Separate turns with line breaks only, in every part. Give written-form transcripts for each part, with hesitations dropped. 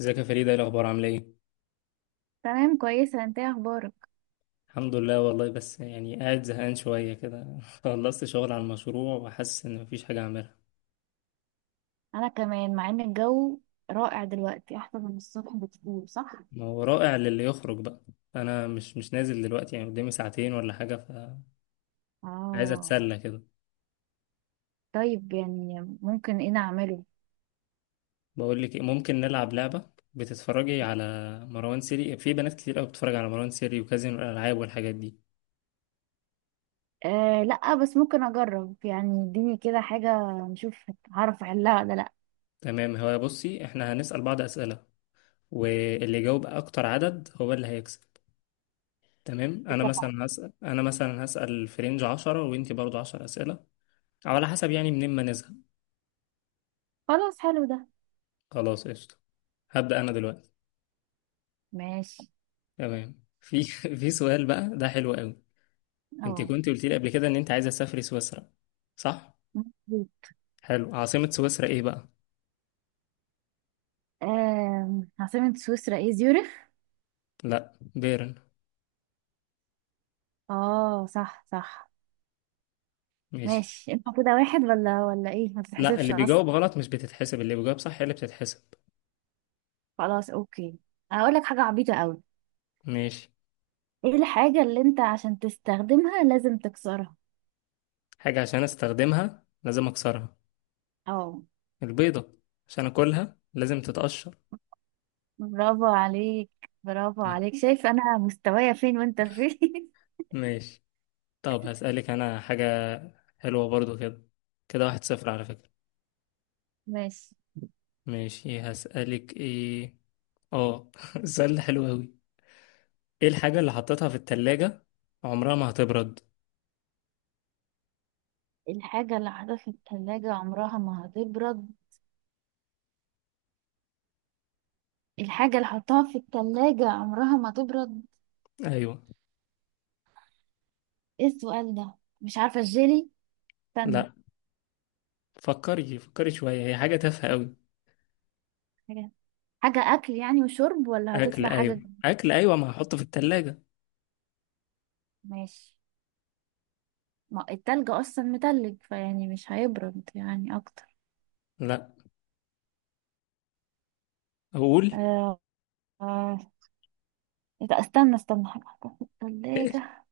ازيك يا فريدة، ايه الاخبار؟ عامله ايه؟
تمام كويسة. انت ايه اخبارك؟
الحمد لله والله، بس يعني قاعد زهقان شويه كده. خلصت شغل على المشروع وحاسس ان مفيش حاجه اعملها.
انا كمان مع ان الجو رائع دلوقتي، احسن من الصبح بكتير، صح؟
ما هو رائع للي يخرج بقى. انا مش نازل دلوقتي، يعني قدامي ساعتين ولا حاجه، فعايز
اه.
اتسلى كده.
طيب يعني ممكن ايه نعمله؟
بقول لك إيه، ممكن نلعب لعبه. بتتفرجي على مروان سيري؟ في بنات كتير قوي بتتفرج على مروان سيري وكازينو الالعاب والحاجات دي.
آه لا، بس ممكن اجرب يعني، اديني كده حاجة نشوف هعرف احلها ولا لا.
تمام. هو بصي، احنا هنسال بعض اسئله واللي يجاوب اكتر عدد هو اللي هيكسب. تمام. انا
اتفقنا.
مثلا هسأل، في رينج 10، وانتي برضو 10 أسئلة، او على حسب يعني، منين ما نزهق.
خلاص، حلو ده.
خلاص قشطة. هبدأ انا دلوقتي.
ماشي.
تمام. في في سؤال بقى ده حلو قوي. انت
اه.
كنت قلت لي قبل كده ان انت عايزة تسافري سويسرا، صح؟ حلو، عاصمة سويسرا ايه بقى؟
آه، عاصمة سويسرا ايه؟ زيورخ.
لا، بيرن.
اه صح صح.
ماشي.
ماشي انت كده واحد ولا ايه؟ ما
لا،
تتحسبش
اللي بيجاوب
اصلا.
غلط مش بتتحسب، اللي بيجاوب صح هي اللي بتتحسب.
خلاص اوكي. اقول لك حاجة عبيطة قوي.
ماشي.
ايه الحاجة اللي انت عشان تستخدمها لازم تكسرها؟
حاجة عشان استخدمها لازم اكسرها؟
اه.
البيضة، عشان اكلها لازم تتقشر.
برافو عليك. برافو
طيب.
عليك، شايف انا مستوايا فين وانت فين.
ماشي. طب هسألك أنا حاجة حلوة برضو كده. كده واحد صفر على فكرة.
ماشي.
ماشي. هسألك إيه؟ آه، السؤال ده حلو أوي. إيه الحاجة اللي حطيتها في التلاجة عمرها ما هتبرد؟
الحاجة اللي حطها في التلاجة عمرها ما هتبرد. الحاجة اللي حطها في التلاجة عمرها ما تبرد.
أيوة.
ايه السؤال ده؟ مش عارفة، الجيلي؟ استنى.
لأ، فكري فكري شوية، هي حاجة تافهة أوي.
حاجة، حاجة اكل يعني وشرب، ولا
أكل،
هتطلع حاجة
أيوة أكل، أيوة ما هحطه في التلاجة.
ماشي. ما التلج اصلا متلج فيعني مش هيبرد يعني اكتر.
لأ. أقول؟
آه. آه. إيه ده؟ استنى استنى، حاجة حطها في التلاجة.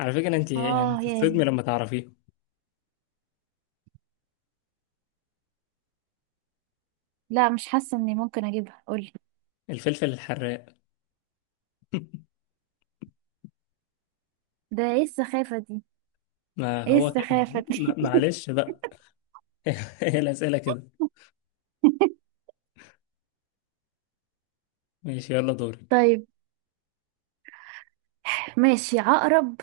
على فكرة أنت يعني
اه
هتتصدمي
يعني،
لما تعرفيه.
لا مش حاسه اني ممكن اجيبها، قولي.
الفلفل الحراق.
ده ايه السخافه دي؟
ما
ايه
هو كده.
السخافه دي؟
معلش بقى. هي الأسئلة كده. ماشي يلا دورك.
طيب. ماشي، عقرب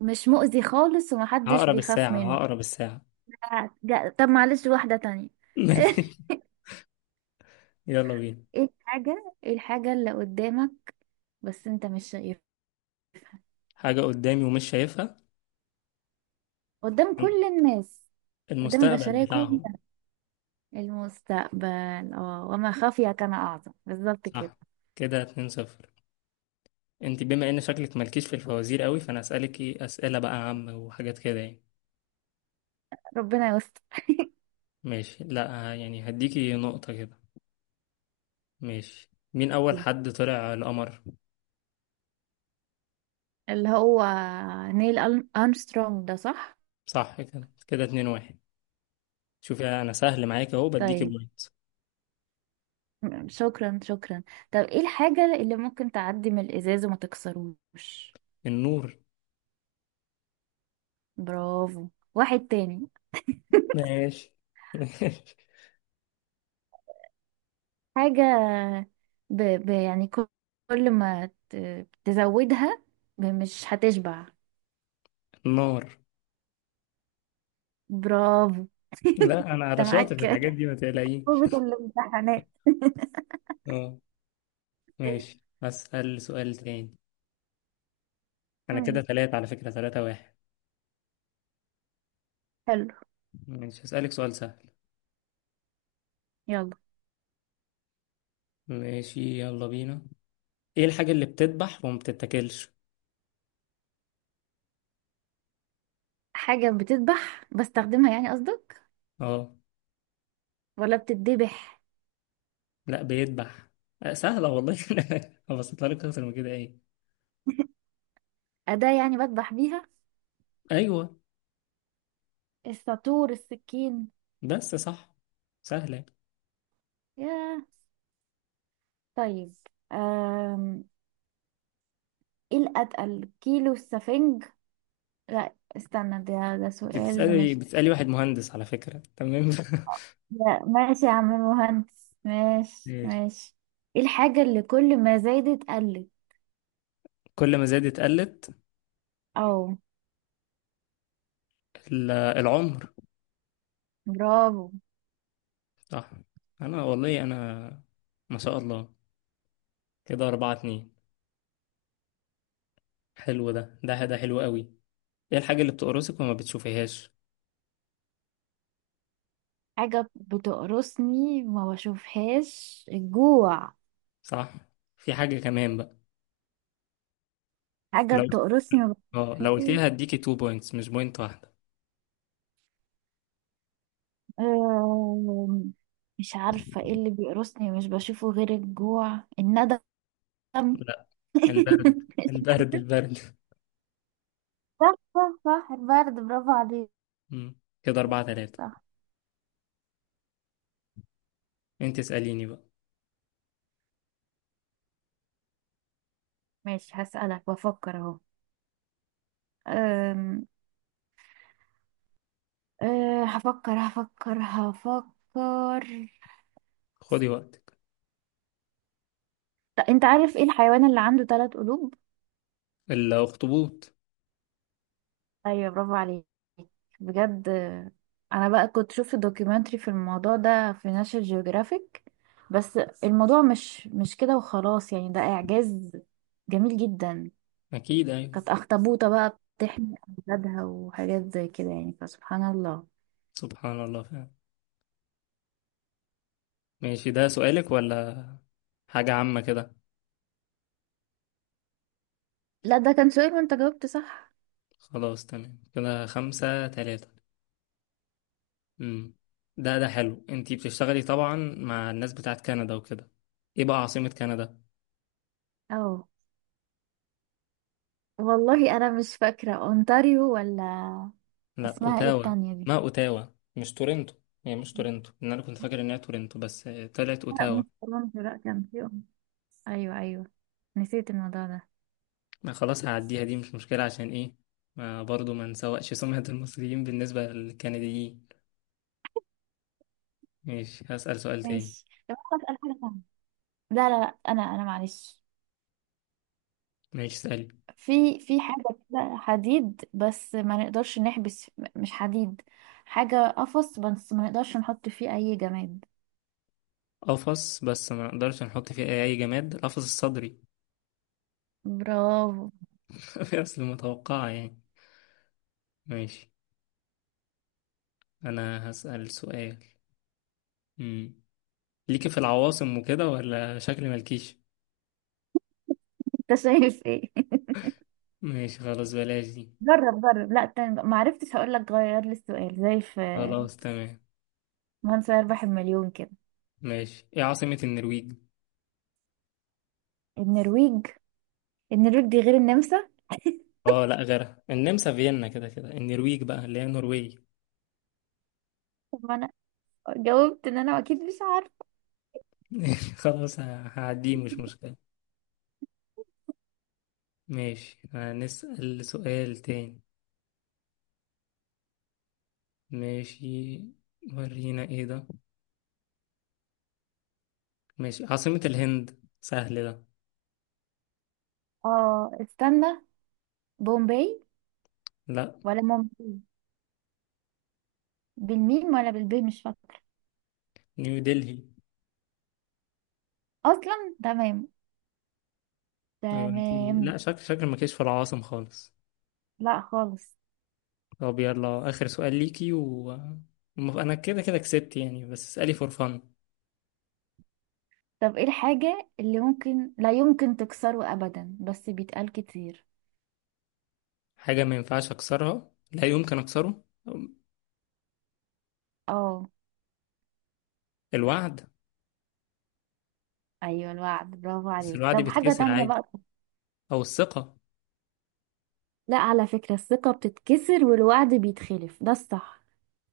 مش مؤذي خالص ومحدش
عقرب
بيخاف
الساعة،
منه.
عقرب الساعة.
آه، لا، طب معلش واحده تانية. ايه
يلا بينا.
الحاجه، ايه الحاجه اللي قدامك بس انت مش شايفها،
حاجة قدامي ومش شايفها؟
قدام كل الناس، قدام
المستقبل
البشريه
بتاعهم.
كلها؟ المستقبل، اه، وما خفي كان اعظم، بالظبط كده.
صح. كده 2-0. انت بما ان شكلك مالكيش في الفوازير قوي، فانا اسألك ايه اسئلة بقى عامة وحاجات كده يعني.
ربنا يستر.
ماشي، لا يعني هديكي نقطة كده. ماشي، مين اول حد طلع القمر؟
اللي هو نيل أرمسترونج، ده صح؟
صح. كده كده 2-1. شوفي انا سهل معاك اهو، بديكي
طيب.
بوينت.
شكرا شكرا. طب ايه الحاجة اللي ممكن تعدي من الإزاز وما تكسروش؟
النور.
برافو. واحد تاني.
ماشي. ماشي.
حاجة يعني كل، كل ما تزودها مش هتشبع.
النار.
برافو.
لا انا
انت
على شاطر في
معاك
الحاجات دي، ما تقلقيش.
قوة الامتحانات.
اه. ماشي. هسأل سؤال تاني. انا كده
مم.
تلاتة على فكرة، تلاتة واحد.
حلو.
ماشي هسألك سؤال سهل.
يلا.
ماشي يلا بينا. ايه الحاجة اللي بتدبح وما بتتاكلش؟
حاجة بتذبح بستخدمها يعني قصدك،
اه
ولا بتتذبح؟
لا، بيدبح. آه، سهلة والله. هبسطها لك اكتر من كده. ايه؟
أداة يعني بذبح بيها،
ايوه.
الساطور، السكين.
بس صح. سهلة.
ياه. طيب ايه الاتقل، كيلو السفنج؟ لا استنى، ده سؤال
بتسألي
مش،
بتسألي واحد مهندس على فكرة، تمام.
لا ماشي يا عم المهندس، ماشي
ماشي.
ماشي. ايه الحاجة اللي كل ما زادت قلت؟
كل ما زادت قلت؟
او.
العمر.
برافو.
صح. انا والله انا، ما شاء الله. كده أربعة اتنين. حلو، ده حلو قوي. ايه الحاجة اللي بتقرصك وما بتشوفيهاش؟
حاجة بتقرصني ما بشوفهاش، الجوع.
صح. في حاجة كمان بقى.
حاجة
لو،
بتقرصني ما
اه لو قلت لي
بشوفهاش.
هديكي 2 بوينتس مش بوينت واحدة.
أم، مش عارفة ايه اللي بيقرصني مش بشوفه، غير الجوع، الندم.
لا، البرد، البرد، البرد.
صح صح صح، البرد، برافو عليك.
مم. كده أربعة تلاتة.
صح.
انت اسأليني بقى.
ماشي هسألك، بفكر اهو. أم... أه هفكر هفكر هفكر.
خدي وقتك.
طب انت عارف ايه الحيوان اللي عنده ثلاث قلوب؟
الأخطبوط.
ايوه، برافو عليك بجد. آه، انا بقى كنت شفت دوكيومنتري في الموضوع ده في ناشونال جيوغرافيك. بس الموضوع مش كده وخلاص يعني، ده اعجاز جميل جدا.
أكيد أيوة.
كانت اخطبوطة بقى بتحمي اولادها وحاجات زي كده يعني، فسبحان الله.
سبحان الله فعلا. ماشي، ده سؤالك ولا حاجة عامة كده؟
لا ده كان سؤال وانت جاوبت صح.
خلاص تمام، كده خمسة تلاتة. مم. ده ده حلو، انت بتشتغلي طبعا مع الناس بتاعت كندا وكده، ايه بقى عاصمة كندا؟
اه والله انا مش فاكره، اونتاريو ولا،
لا،
اسمها ايه
اوتاوا.
التانية دي؟
ما اوتاوا، مش تورنتو. هي مش تورنتو، لان انا كنت فاكر انها تورنتو، بس آه، طلعت
لا
اوتاوا.
مش اورنج، لا كان في أورنج. ايوه ايوه، نسيت الموضوع ده.
ما خلاص هعديها دي، مش مشكلة. عشان ايه؟ ما برضو ما نسوقش سمعة المصريين بالنسبة للكنديين. ماشي هسأل سؤال تاني.
ماشي. طب انا اسال حاجه ثانيه. لا انا معلش.
ماشي اسألي.
في، في حاجه كده حديد، بس ما نقدرش نحبس، مش حديد، حاجه قفص بس ما نقدرش نحط فيه اي جماد.
قفص بس ما نقدرش نحط فيه أي جماد؟ القفص الصدري.
برافو.
اصل متوقعة يعني. ماشي. انا هسأل سؤال. مم. ليكي في العواصم وكده ولا شكل مالكيش؟
انت شايف ايه؟
ماشي خلاص بلاش دي.
جرب جرب، لا تاني بقى. ما عرفتش، هقول لك غير لي السؤال زي في
خلاص تمام.
من سيربح المليون كده.
ماشي، ايه عاصمة النرويج؟
النرويج. النرويج دي غير النمسا؟
اه لا، غيرها، النمسا فيينا كده كده، النرويج بقى اللي هي نرويج.
طب ما انا جاوبت ان انا اكيد مش عارفه.
خلاص، هعديه، مش مشكلة. ماشي هنسأل سؤال تاني. ماشي. ورينا ايه ده. ماشي، عاصمة الهند، سهل ده.
اه استنى، بومباي،
لا،
ولا مومباي، بالميم ولا بالبي مش فاكره.
نيو دلهي.
اصلا تمام.
ايوه، انت
تمام.
لا، شكل ما كانش في العواصم خالص.
لا خالص.
طب يلا اخر سؤال ليكي، و انا كده كده كسبت يعني، بس اسألي فور فن.
طب ايه الحاجة اللي ممكن لا يمكن تكسره ابدا بس بيتقال كتير؟
حاجة ما ينفعش اكسرها، لا يمكن اكسره؟
اه.
الوعد.
ايوه الوعد، برافو
بس
عليك.
الوعد
طب حاجة
بيتكسر
تانية
عادي.
بقى.
او الثقة.
لا على فكرة، الثقة بتتكسر والوعد بيتخلف، ده الصح.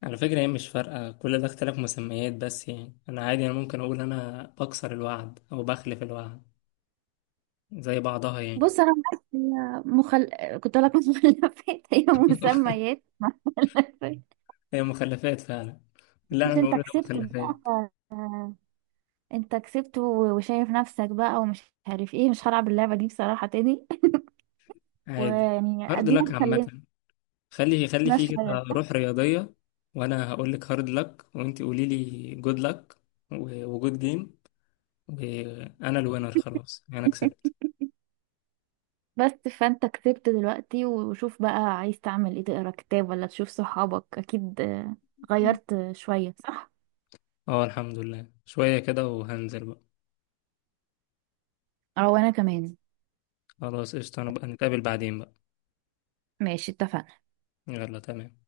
على فكرة هي مش فارقة، كل ده اختلاف مسميات بس يعني. انا عادي، انا ممكن اقول انا بكسر الوعد او بخلف الوعد، زي بعضها يعني.
بص انا بس، هي مخل... كنت اقول لك مخلفات، هي مسميات.
هي مخلفات فعلا. لا
بس
انا بقول
انت
ده
كسبت بقى.
مخلفات.
انت كسبت وشايف نفسك بقى ومش عارف ايه، مش هلعب اللعبة دي بصراحة تاني.
عادي،
ويعني
هارد لك
ادينا اتسلينا
عامة. خلي فيه كده
شوية.
روح رياضية. وانا هقول لك هارد لك، وانت قولي لي جود لك، وجود جيم، وانا الوينر، خلاص يعني انا كسبت.
بس فانت كسبت دلوقتي، وشوف بقى عايز تعمل ايه، تقرا كتاب ولا تشوف صحابك، اكيد آه، غيرت شوية صح؟
اه الحمد لله شوية كده، وهنزل بقى.
اه وانا كمان.
خلاص قشطة. أنا بقى نتقابل بعدين بقى.
ماشي، اتفقنا.
يلا تمام.